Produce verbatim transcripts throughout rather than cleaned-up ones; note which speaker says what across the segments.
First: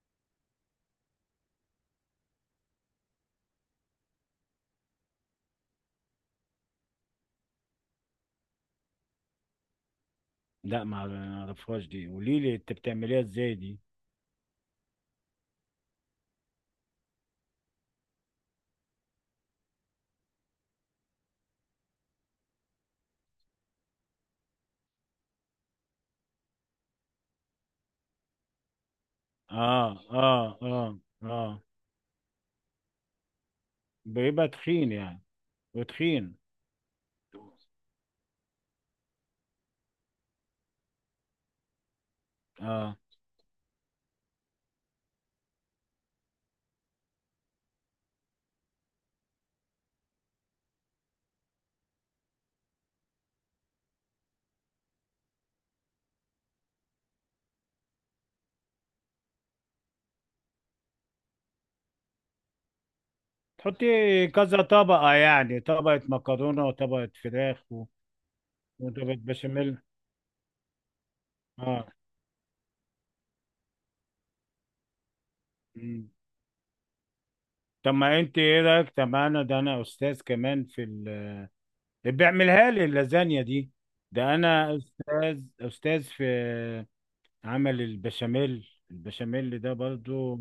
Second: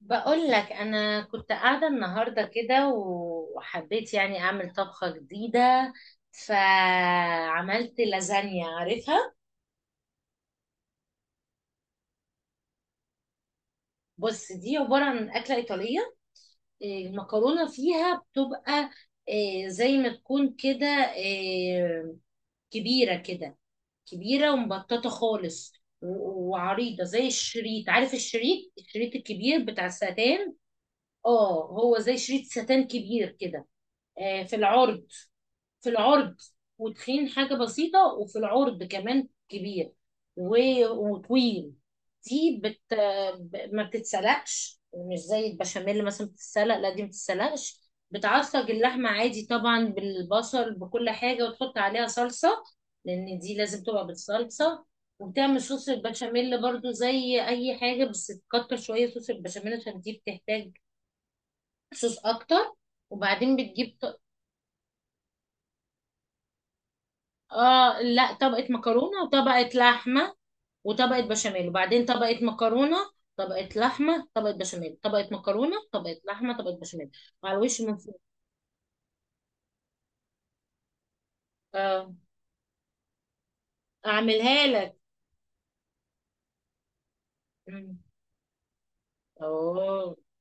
Speaker 1: بقول لك انا كنت قاعده النهارده كده وحبيت يعني اعمل طبخه جديده. فعملت لازانيا، عارفها؟
Speaker 2: لا، ما ما اعرفهاش دي. قولي لي انت بتعمليها ازاي دي.
Speaker 1: بص، دي عباره عن اكله ايطاليه. إيه، المكرونه فيها بتبقى إيه، زي ما تكون كده، إيه، كبيره كده، كبيره ومبططه خالص، و- وعريضه زي الشريط. عارف الشريط الشريط الكبير بتاع
Speaker 2: اه، اه،
Speaker 1: الستان؟
Speaker 2: اه، اه.
Speaker 1: اه، هو زي شريط ستان كبير كده. آه،
Speaker 2: بيبقى
Speaker 1: في
Speaker 2: تخين
Speaker 1: العرض،
Speaker 2: يعني.
Speaker 1: في العرض
Speaker 2: وتخين.
Speaker 1: وتخين حاجة بسيطة وفي العرض كمان كبير، و- وطويل. دي بت...
Speaker 2: اه.
Speaker 1: ب- ما بتتسلقش، مش زي البشاميل مثلا بتتسلق، لا دي ما بتتسلقش. بتعصج اللحمة عادي طبعا بالبصل بكل حاجة وتحط عليها صلصة، لأن دي لازم تبقى بالصلصة. وبتعمل صوص البشاميل برضو زي أي حاجة، بس تكتر شوية صوص البشاميل عشان دي بتحتاج صوص أكتر. وبعدين بتجيب.
Speaker 2: تحطي كذا طبقة يعني طبقة مكرونة وطبقة فراخ و-
Speaker 1: اه، لا، طبقة
Speaker 2: وطبقة
Speaker 1: مكرونة وطبقة
Speaker 2: بشاميل.
Speaker 1: لحمة، وطبقة بشاميل،
Speaker 2: اه.
Speaker 1: وبعدين طبقة مكرونة، طبقة لحمة، طبقة بشاميل، طبقة مكرونة،
Speaker 2: مم.
Speaker 1: طبقة لحمة، طبقة بشاميل. وعلى الوش
Speaker 2: طب
Speaker 1: من فوق.
Speaker 2: ما انت ايه رايك؟ طب انا، ده انا استاذ كمان في ال...
Speaker 1: اه،
Speaker 2: بيعملها لي اللازانيا دي. ده
Speaker 1: اعملها
Speaker 2: انا
Speaker 1: لك.
Speaker 2: استاذ استاذ في عمل
Speaker 1: مم.
Speaker 2: البشاميل البشاميل ده
Speaker 1: اوه.
Speaker 2: برضو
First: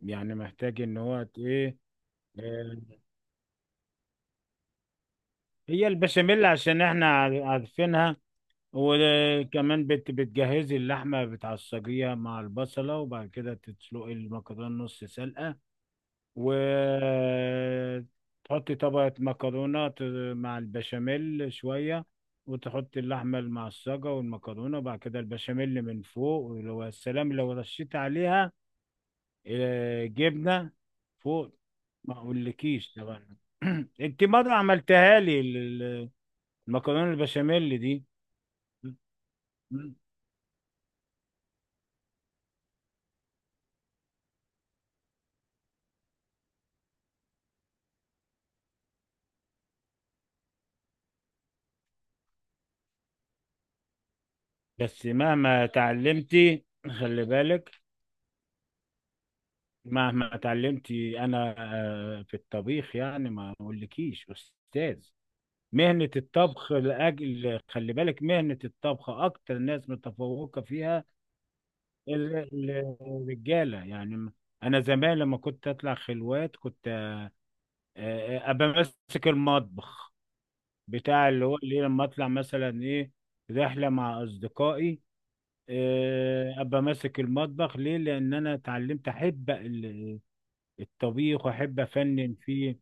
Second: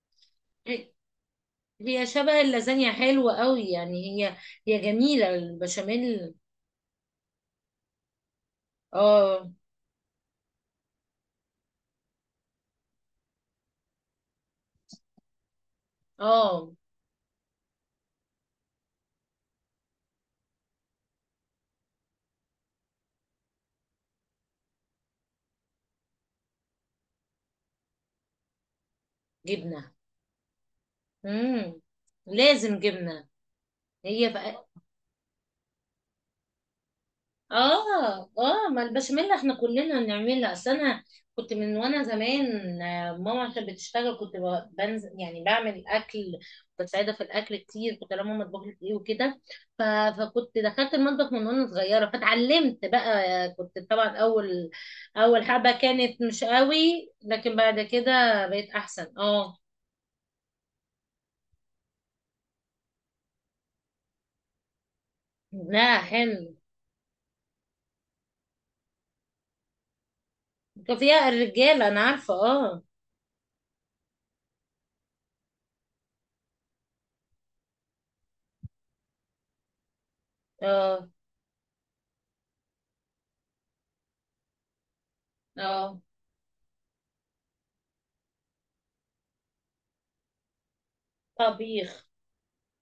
Speaker 2: يعني. محتاج
Speaker 1: هي
Speaker 2: ان هو ت- ايه
Speaker 1: هي شبه
Speaker 2: آه،
Speaker 1: اللازانيا، حلوة قوي يعني. هي، هي جميلة
Speaker 2: هي
Speaker 1: البشاميل.
Speaker 2: البشاميل عشان احنا عار- عارفينها.
Speaker 1: اه،
Speaker 2: وكمان بت بتجهزي اللحمه، بتعصجيها مع البصله، وبعد كده تسلقي المكرونه نص سلقه،
Speaker 1: اه،
Speaker 2: وتحطي طبقه مكرونه ت- مع البشاميل شويه، وتحطي اللحمه المعصجه والمكرونه، وبعد كده البشاميل من فوق، ولو السلام لو رشيت عليها
Speaker 1: جبنة.
Speaker 2: آه، جبنه فوق.
Speaker 1: مم.
Speaker 2: ما
Speaker 1: لازم
Speaker 2: اقولكيش
Speaker 1: جبنة.
Speaker 2: طبعا. انت
Speaker 1: هي.
Speaker 2: مره عملتها لي ال- ال- المكرونه البشاميل دي.
Speaker 1: اه، اه، ما البشاميل احنا كلنا بنعملها. اصل انا كنت من وانا زمان، آه، ماما عشان بتشتغل كنت ب- بنزل يعني بعمل اكل، بساعدها في الاكل كتير. كنت لما ماما تطبخ لي ايه وكده، ف- فكنت دخلت المطبخ من وانا صغيره فاتعلمت بقى. آه، كنت طبعا اول،
Speaker 2: بس
Speaker 1: اول
Speaker 2: مهما
Speaker 1: حبه كانت مش
Speaker 2: تعلمتي،
Speaker 1: قوي،
Speaker 2: خلي
Speaker 1: لكن
Speaker 2: بالك،
Speaker 1: بعد كده بقيت احسن. اه.
Speaker 2: مهما تعلمتي انا آه، في الطبيخ يعني. ما اقولكيش استاذ.
Speaker 1: لا،
Speaker 2: مهنة
Speaker 1: حلو.
Speaker 2: الطبخ، لأجل خلي بالك، مهنة الطبخ أكتر ناس متفوقة
Speaker 1: كان
Speaker 2: فيها
Speaker 1: فيها الرجاله، انا عارفه.
Speaker 2: ال-
Speaker 1: اه،
Speaker 2: ال- الرجالة يعني. أنا زمان لما كنت أطلع خلوات، كنت آه، آه، ابقى ماسك المطبخ،
Speaker 1: اه،
Speaker 2: بتاع اللي هو اللي لما اطلع مثلا ايه، رحله مع اصدقائي،
Speaker 1: اه،
Speaker 2: آه، ابقى ماسك المطبخ. ليه؟ لان انا اتعلمت احب ال- الطبيخ، واحب
Speaker 1: طبيخ.
Speaker 2: افنن فيه.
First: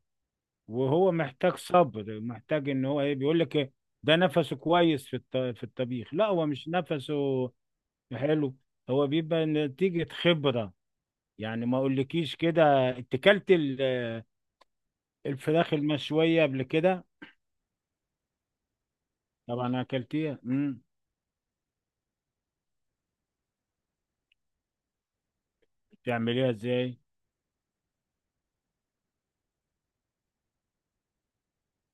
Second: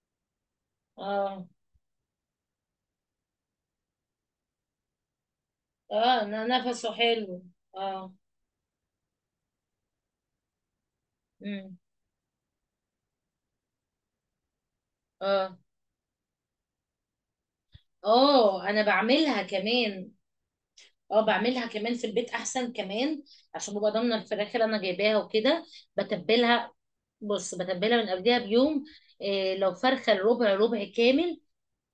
Speaker 2: وهو
Speaker 1: اه،
Speaker 2: محتاج صبر، محتاج ان هو ايه، بيقول لك إيه، ده نفسه كويس في الط- في الطبيخ.
Speaker 1: اه،
Speaker 2: لا، هو
Speaker 1: ن-
Speaker 2: مش
Speaker 1: نفسه حلو.
Speaker 2: نفسه،
Speaker 1: اه،
Speaker 2: حلو. هو بيبقى نتيجه خبره يعني.
Speaker 1: امم.
Speaker 2: ما اقولكيش كده. اتكلت ال-
Speaker 1: اه،
Speaker 2: الفراخ المشويه قبل كده؟
Speaker 1: اه، انا بعملها
Speaker 2: طبعا
Speaker 1: كمان.
Speaker 2: اكلتيها. امم
Speaker 1: اه، بعملها كمان في البيت احسن كمان، عشان ببقى ضامنه الفراخ اللي انا جايباها وكده.
Speaker 2: بتعمليها
Speaker 1: بتبلها.
Speaker 2: ازاي؟
Speaker 1: بص، بتبلها من قبلها بيوم. إيه، لو فرخه ربع، ربع كامل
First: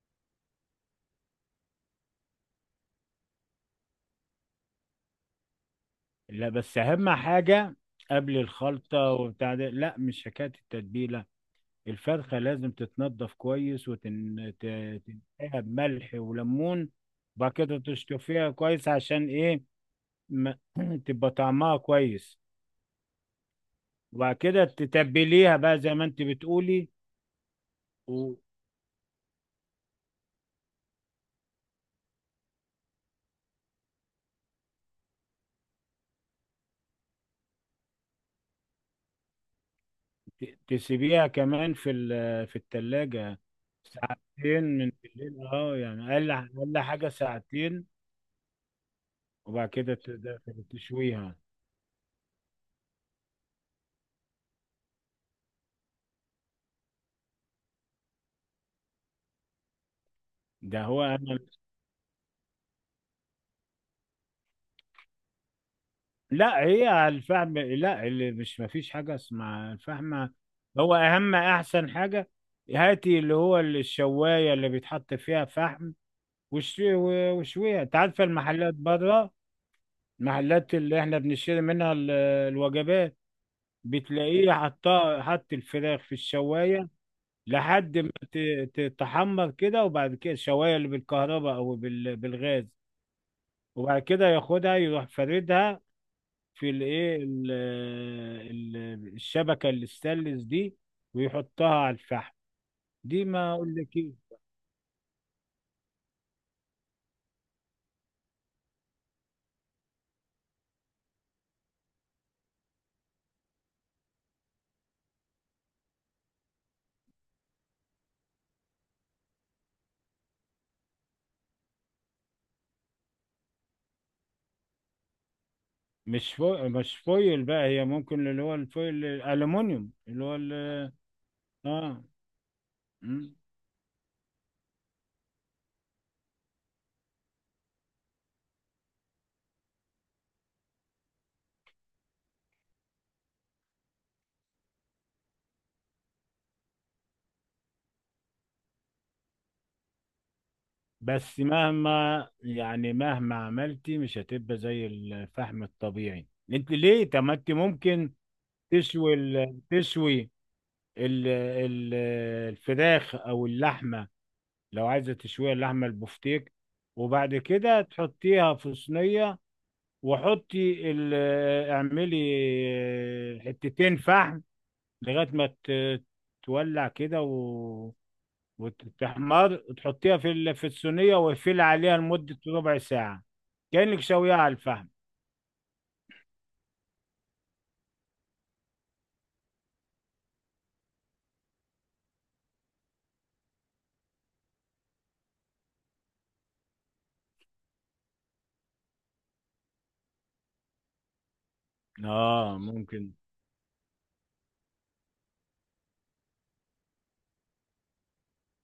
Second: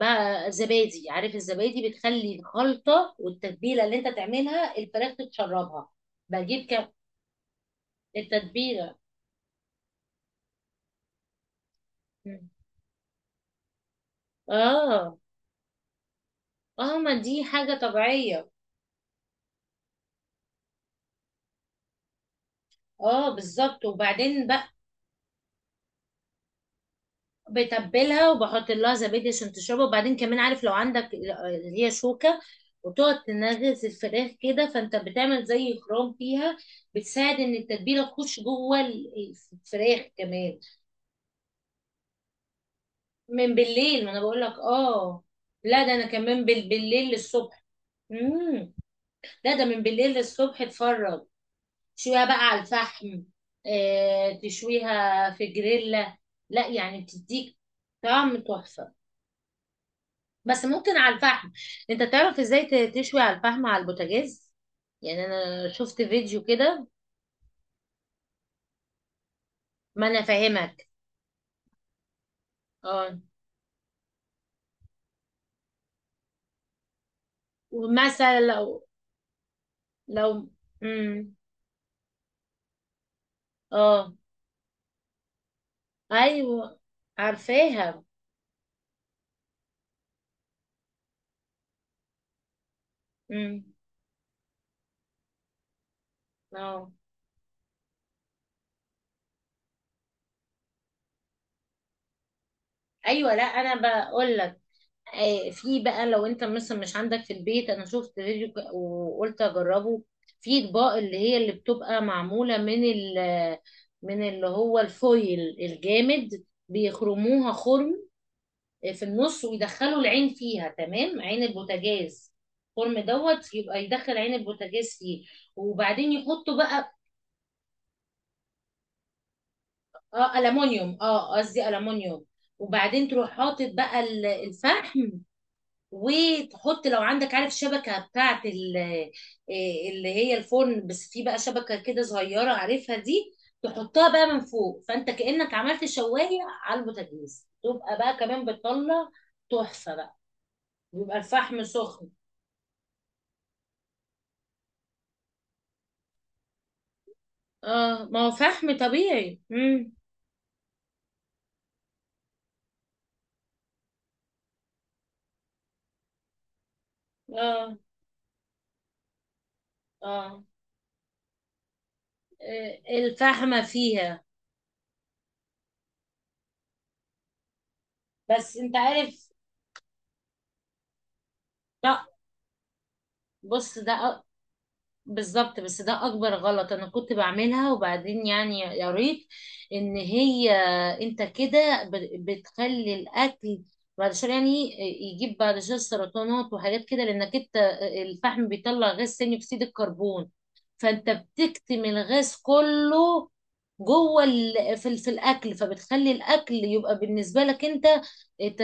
Speaker 1: بقى، زبادي. عارف الزبادي؟ بتخلي الخلطه والتتبيله اللي انت تعملها الفراخ تتشربها.
Speaker 2: لا،
Speaker 1: بجيب
Speaker 2: بس
Speaker 1: كم.
Speaker 2: اهم حاجه، قبل
Speaker 1: التتبيله.
Speaker 2: الخلطه وبتاع ده، لا مش حكايه التتبيله. الفرخه
Speaker 1: مم.
Speaker 2: لازم تتنضف كويس
Speaker 1: اه،
Speaker 2: وتنقيها بملح وليمون،
Speaker 1: اه، ما دي
Speaker 2: وبعد
Speaker 1: حاجه
Speaker 2: كده
Speaker 1: طبيعيه.
Speaker 2: تشطفيها كويس، عشان ايه؟ ما تبقى طعمها كويس.
Speaker 1: اه، بالظبط.
Speaker 2: وبعد
Speaker 1: وبعدين
Speaker 2: كده
Speaker 1: بقى
Speaker 2: تتبليها بقى زي ما انت بتقولي،
Speaker 1: بتبلها وبحط لها زبادي عشان تشربها. وبعدين كمان، عارف لو عندك اللي هي شوكة، وتقعد تنغز الفراخ كده، فانت بتعمل زي خرام فيها، بتساعد ان التتبيلة تخش جوه ال- الفراخ كمان.
Speaker 2: وتسيبيها كمان في ال- في التلاجة
Speaker 1: من بالليل، ما انا بقول لك.
Speaker 2: ساعتين. من
Speaker 1: اه.
Speaker 2: بالليل، اه،
Speaker 1: لا، ده انا
Speaker 2: يعني اقل
Speaker 1: كمان بال-
Speaker 2: اقل
Speaker 1: بالليل
Speaker 2: حاجه
Speaker 1: للصبح.
Speaker 2: ساعتين.
Speaker 1: امم. لا، ده
Speaker 2: وبعد
Speaker 1: من
Speaker 2: كده
Speaker 1: بالليل
Speaker 2: تقدر
Speaker 1: للصبح اتفرج.
Speaker 2: تشويها.
Speaker 1: تشويها بقى على الفحم. آه، تشويها في جريلا؟ لا، يعني بتديك طعم تحفة، بس
Speaker 2: ده
Speaker 1: ممكن
Speaker 2: هو
Speaker 1: على
Speaker 2: انا.
Speaker 1: الفحم. انت تعرف ازاي ت- تشوي على الفحم على البوتاجاز؟ يعني انا شفت فيديو
Speaker 2: لا،
Speaker 1: كده.
Speaker 2: هي الفحم، لا اللي مش، ما فيش حاجه اسمها
Speaker 1: ما انا
Speaker 2: الفحم.
Speaker 1: فاهمك.
Speaker 2: هو اهم احسن حاجه،
Speaker 1: اه،
Speaker 2: هاتي اللي هو الشوايه اللي بيتحط فيها فحم، وش- وشويها. انت عارفه
Speaker 1: ومثلا
Speaker 2: المحلات
Speaker 1: لو،
Speaker 2: بره،
Speaker 1: لو.
Speaker 2: المحلات اللي احنا
Speaker 1: امم.
Speaker 2: بنشتري منها ال- الوجبات،
Speaker 1: اه،
Speaker 2: بتلاقيه حطها، حط الفراخ في
Speaker 1: ايوه،
Speaker 2: الشوايه لحد
Speaker 1: عارفاها.
Speaker 2: ما ت- تتحمر كده، وبعد كده الشوايه اللي بالكهرباء او بال- بالغاز.
Speaker 1: امم.
Speaker 2: وبعد كده ياخدها يروح فاردها في
Speaker 1: اه،
Speaker 2: الايه، ال- ال- الشبكه الاستانلس دي، ويحطها على الفحم. دي
Speaker 1: ايوه. لا
Speaker 2: ما اقول
Speaker 1: انا
Speaker 2: لك ايه.
Speaker 1: بقول لك، آه، في بقى لو انت مثلا مش عندك في البيت. انا شفت فيديو ك- وقلت اجربه، في اطباق اللي هي اللي بتبقى معمولة من ال من اللي هو الفويل الجامد. بيخرموها خرم، آه، في النص، ويدخلوا العين فيها تمام، عين البوتاجاز. الخرم دوت يبقى يدخل عين البوتاجاز فيه. وبعدين
Speaker 2: مش
Speaker 1: يحطوا
Speaker 2: فويل،
Speaker 1: بقى.
Speaker 2: مش فويل بقى، هي ممكن اللي هو الفويل الالومنيوم اللي هو
Speaker 1: اه،
Speaker 2: ال-
Speaker 1: ألمونيوم، اه، قصدي
Speaker 2: اه.
Speaker 1: ألمونيوم. وبعدين تروح
Speaker 2: مم.
Speaker 1: حاطط بقى ال- الفحم. وتحط، لو عندك، عارف شبكة بتاعت ال- إيه، اللي هي الفرن؟ بس في بقى شبكة كده صغيرة، عارفها دي. تحطها بقى من فوق، فانت كأنك عملت شواية على البوتاجاز، تبقى بقى كمان بتطلع تحفة بقى. بيبقى
Speaker 2: بس
Speaker 1: الفحم سخن.
Speaker 2: مهما يعني مهما عملتي، مش هتبقى زي الفحم الطبيعي. انت ليه؟ طب ما انت
Speaker 1: اه،
Speaker 2: ممكن
Speaker 1: ما هو فحم
Speaker 2: تشوي
Speaker 1: طبيعي.
Speaker 2: ال-
Speaker 1: امم.
Speaker 2: تشوي ال- ال- الفراخ او اللحمه، لو عايزة تشويها، اللحمة البفتيك، وبعد
Speaker 1: اه،
Speaker 2: كده تحطيها في صينية،
Speaker 1: اه،
Speaker 2: وحطي ال- آه، اعملي
Speaker 1: إيه،
Speaker 2: آه،
Speaker 1: الفحمة
Speaker 2: حتتين
Speaker 1: فيها.
Speaker 2: فحم لغاية ما ت- تولع كده، و...
Speaker 1: بس انت عارف،
Speaker 2: وتحمر، تحطيها في ال- في الصينية، واقفلي عليها
Speaker 1: لا،
Speaker 2: لمدة ربع ساعة،
Speaker 1: بص،
Speaker 2: كأنك
Speaker 1: ده
Speaker 2: شويها على الفحم.
Speaker 1: بالظبط، بس ده اكبر غلط. انا كنت بعملها وبعدين يعني قريت ان هي انت كده ب- بتخلي الاكل بعد شويه يعني يجيب بعد شويه سرطانات وحاجات كده. لانك انت الفحم بيطلع غاز ثاني اكسيد الكربون، فانت بتكتم الغاز
Speaker 2: اه ممكن.
Speaker 1: كله جوه ال... في, ال... في الاكل، فبتخلي الاكل يبقى بالنسبه لك انت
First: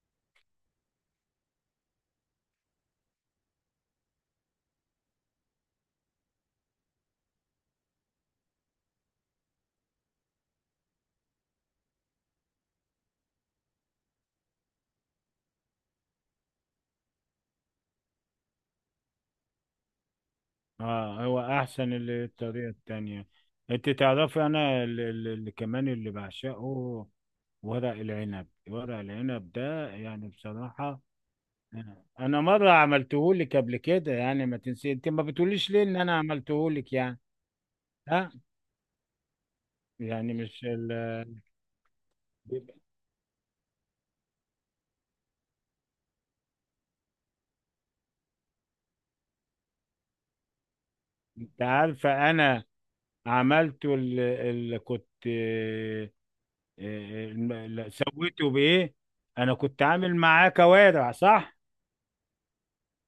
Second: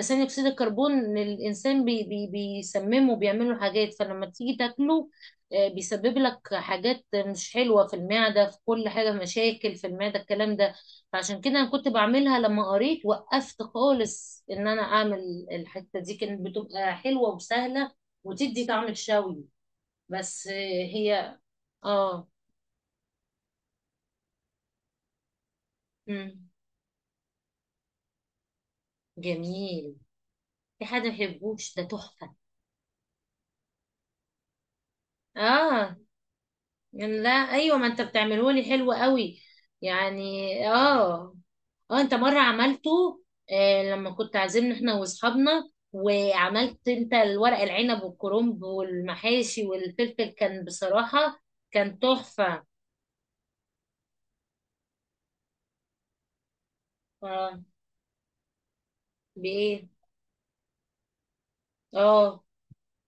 Speaker 1: ثاني اكسيد الكربون. إن الانسان بي... بي... بيسممه، بيعمله حاجات. فلما تيجي تاكله، آه، بيسبب لك حاجات مش حلوه في المعده، في كل حاجه مشاكل في المعده الكلام ده. فعشان كده انا كنت بعملها، لما قريت وقفت خالص ان انا اعمل الحته دي. كانت بتبقى حلوه وسهله وتدي طعم الشوي، بس آه،
Speaker 2: اه،
Speaker 1: هي.
Speaker 2: هو احسن ال-
Speaker 1: اه.
Speaker 2: الطريقة التانية. انت تعرفي انا اللي, اللي كمان اللي
Speaker 1: مم.
Speaker 2: بعشقه، ورق العنب. ورق العنب ده
Speaker 1: جميل.
Speaker 2: يعني
Speaker 1: في حد
Speaker 2: بصراحة
Speaker 1: ما يحبوش، ده
Speaker 2: آه.
Speaker 1: تحفة.
Speaker 2: أنا مرة عملتهولك قبل كده يعني، ما تنسي. أنت ما بتقوليش ليه إن
Speaker 1: اه،
Speaker 2: أنا عملتهولك
Speaker 1: يعني
Speaker 2: يعني.
Speaker 1: لا، ايوه، ما انت
Speaker 2: ها.
Speaker 1: بتعمله لي حلو قوي يعني.
Speaker 2: يعني مش ال...
Speaker 1: اه، اه، انت مرة عملته. آه، لما كنت عازمنا احنا واصحابنا، وعملت انت الورق العنب والكرنب والمحاشي والفلفل كان بصراحة
Speaker 2: أنت
Speaker 1: كان
Speaker 2: عارفة أنا
Speaker 1: تحفة.
Speaker 2: عملته ال... ال... كنت آه، آه، الم-
Speaker 1: اه،
Speaker 2: ال- سويته بإيه؟ أنا كنت
Speaker 1: بايه.
Speaker 2: عامل معاه كوارع، صح؟
Speaker 1: اه،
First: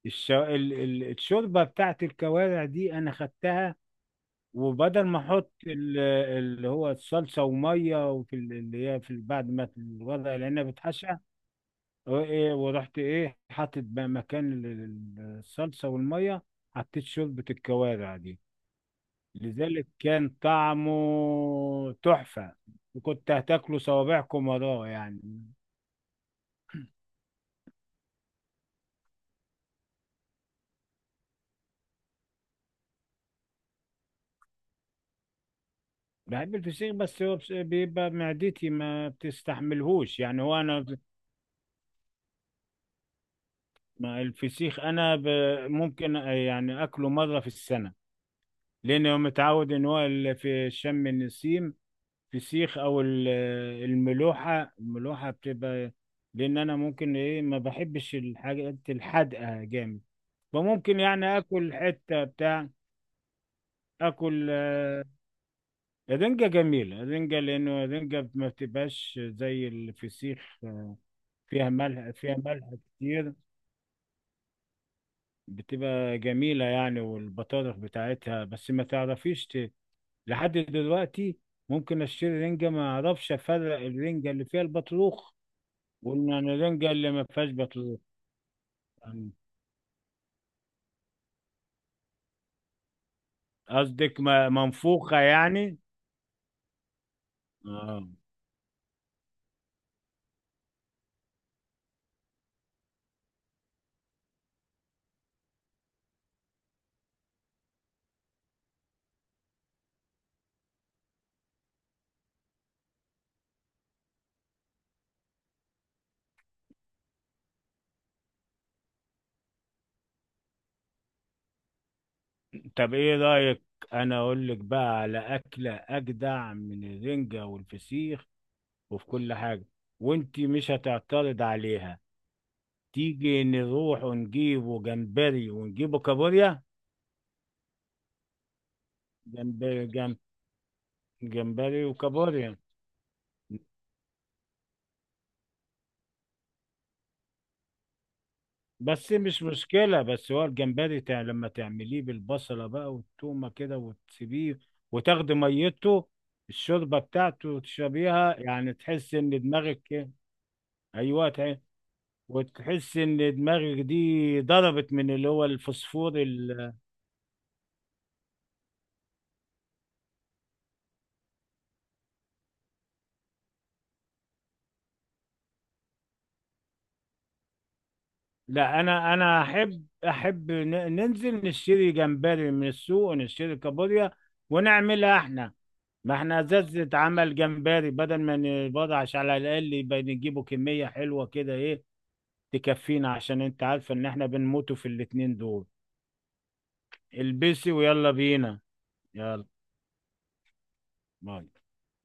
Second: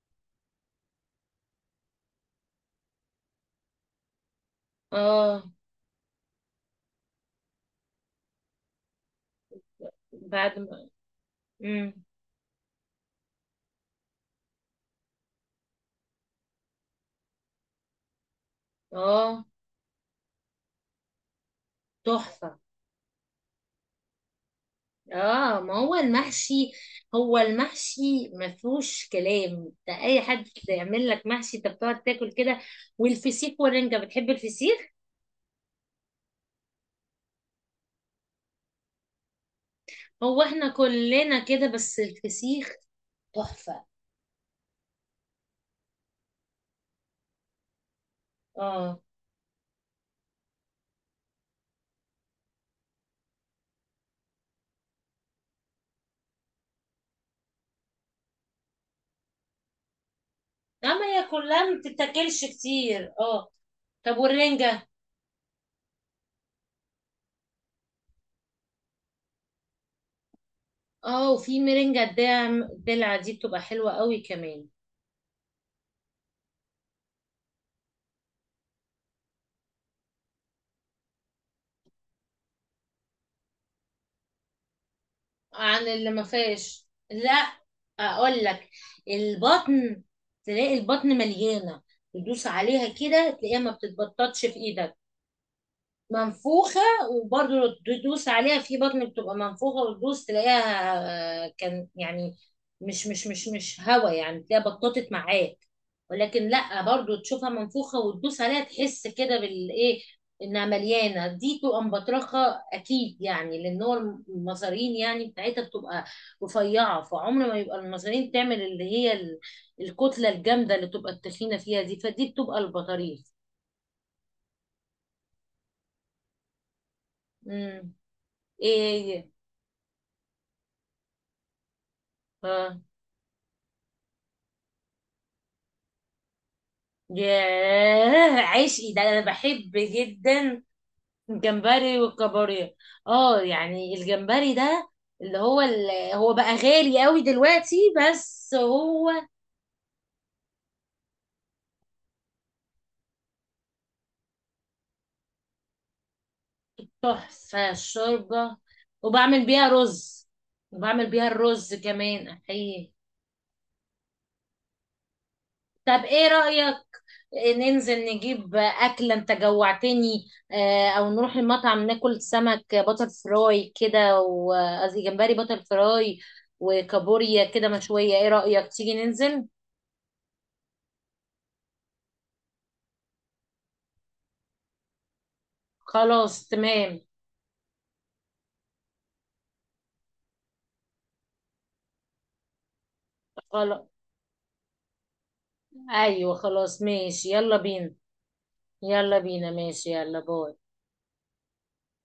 Speaker 2: الش... ال... ال... الشوربة بتاعت الكوارع دي أنا خدتها، وبدل ما
Speaker 1: اه،
Speaker 2: احط ال- اللي هو الصلصه وميه، وفي ال- اللي هي في ال- بعد ما الورق
Speaker 1: بعد
Speaker 2: العنب
Speaker 1: ما.
Speaker 2: اتحشى،
Speaker 1: مم.
Speaker 2: أو إيه، ورحت ايه حاطط بقى مكان ال- ال- الصلصه والميه، حطيت شوربه الكوارع دي.
Speaker 1: اه،
Speaker 2: لذلك كان طعمه تحفه،
Speaker 1: تحفة.
Speaker 2: وكنت هتاكله صوابعكم وراه يعني.
Speaker 1: اه، ما هو المحشي، هو المحشي ما فيهوش كلام. ده اي حد يعمل لك محشي انت بتقعد تاكل كده. والفسيخ والرنجة، بتحب الفسيخ؟
Speaker 2: بحب الفسيخ، بس هو بس- بيبقى معدتي ما بتستحملهوش
Speaker 1: هو
Speaker 2: يعني. هو
Speaker 1: احنا
Speaker 2: انا،
Speaker 1: كلنا كده، بس الفسيخ تحفة.
Speaker 2: ما الفسيخ انا ب- ممكن يعني اكله مره في السنه،
Speaker 1: اه،
Speaker 2: لأنه متعود إن هو ال- في شم النسيم فسيخ أو ال- الملوحة. الملوحة بتبقى، لأن أنا ممكن إيه، ما بحبش الحاجات الحادقة جامد، فممكن
Speaker 1: اما هي
Speaker 2: يعني
Speaker 1: كلها
Speaker 2: آكل
Speaker 1: ما
Speaker 2: حتة
Speaker 1: بتتاكلش
Speaker 2: بتاع،
Speaker 1: كتير. اه، طب،
Speaker 2: آكل
Speaker 1: والرنجة؟
Speaker 2: آه، الرنجة جميلة. الرنجة لأنه الرنجة ما بتبقاش زي الفسيخ،
Speaker 1: اه، وفي
Speaker 2: فيها
Speaker 1: مرنجة
Speaker 2: ملح، فيها
Speaker 1: الدلع،
Speaker 2: ملح
Speaker 1: الدلع دي
Speaker 2: كتير،
Speaker 1: بتبقى حلوة قوي كمان.
Speaker 2: بتبقى جميلة يعني، والبطارخ بتاعتها. بس ما تعرفيش لحد دلوقتي، ممكن اشتري رنجة ما اعرفش افرق الرنجة اللي فيها البطروخ،
Speaker 1: عن اللي ما
Speaker 2: وان انا
Speaker 1: فيهاش،
Speaker 2: الرنجة اللي ما
Speaker 1: لا،
Speaker 2: فيهاش بطروخ
Speaker 1: اقول لك،
Speaker 2: يعني.
Speaker 1: البطن. تلاقي البطن مليانه، تدوس عليها كده تلاقيها ما
Speaker 2: قصدك
Speaker 1: بتتبططش
Speaker 2: ما-
Speaker 1: في ايدك.
Speaker 2: منفوخة يعني؟
Speaker 1: منفوخة. وبرضه
Speaker 2: آه.
Speaker 1: تدوس عليها في بطن بتبقى منفوخة وتدوس تلاقيها، آه، كان يعني مش مش مش مش هوا يعني تلاقيها بططت معاك. ولكن لا، برضه تشوفها منفوخة وتدوس عليها تحس كده بالايه انها مليانة، دي تبقى مبطرخة اكيد. يعني لان هو المصارين يعني بتاعتها بتبقى رفيعة، فعمر ما يبقى المصارين تعمل اللي هي ال- الكتلة الجامدة اللي تبقى التخينة فيها دي، فدي بتبقى
Speaker 2: طب ايه
Speaker 1: البطاريخ.
Speaker 2: رأيك، انا اقول لك بقى على اكلة اجدع من الرنجة
Speaker 1: امم.
Speaker 2: والفسيخ
Speaker 1: ايه
Speaker 2: وفي
Speaker 1: هي؟
Speaker 2: كل حاجة، وانتي مش هتعترض عليها.
Speaker 1: اه.
Speaker 2: تيجي نروح ونجيبه جمبري ونجيبه كابوريا.
Speaker 1: ياه، عشقي ده، انا بحب
Speaker 2: جمبري جم...
Speaker 1: جدا.
Speaker 2: جمبري
Speaker 1: الجمبري
Speaker 2: وكابوريا.
Speaker 1: والكابوريا. اه، يعني الجمبري ده اللي هو اللي هو بقى غالي قوي دلوقتي، بس هو
Speaker 2: بس مش مشكلة، بس هو الجمبري تع... لما تعمليه بالبصلة بقى والتومة كده، وتسيبيه وتاخدي ميته، الشوربة بتاعته
Speaker 1: تحفة
Speaker 2: وتشربيها،
Speaker 1: الشوربة.
Speaker 2: يعني تحس ان
Speaker 1: وبعمل بيها
Speaker 2: دماغك إيه؟
Speaker 1: رز، وبعمل بيها
Speaker 2: ايوه، تع-
Speaker 1: الرز كمان، احيه.
Speaker 2: وتحس ان دماغك دي ضربت من اللي هو
Speaker 1: طب،
Speaker 2: الفوسفور.
Speaker 1: ايه رأيك ننزل نجيب أكلة؟ انت جوعتني. آه، او نروح المطعم ناكل سمك باتر فراي كده، وقصدي جمبري باتر فراي وكابوريا كده مشوية. ايه رأيك
Speaker 2: لا،
Speaker 1: تيجي
Speaker 2: انا انا
Speaker 1: ننزل؟
Speaker 2: احب احب ن- ننزل نشتري جمبري من السوق ونشتري كابوريا، ونعملها احنا. ما احنا
Speaker 1: خلاص،
Speaker 2: ازاز
Speaker 1: تمام.
Speaker 2: اتعمل جمبري، بدل ما نبضعش، على الاقل يبقى نجيبه كمية حلوة كده، ايه، تكفينا، عشان انت
Speaker 1: خلاص،
Speaker 2: عارفة ان احنا بنموتوا في الاتنين دول.
Speaker 1: ايوه، خلاص ماشي، يلا
Speaker 2: البسي
Speaker 1: بينا.
Speaker 2: ويلا بينا.
Speaker 1: يلا
Speaker 2: يلا،
Speaker 1: بينا، ماشي، يلا، باي.
Speaker 2: باي.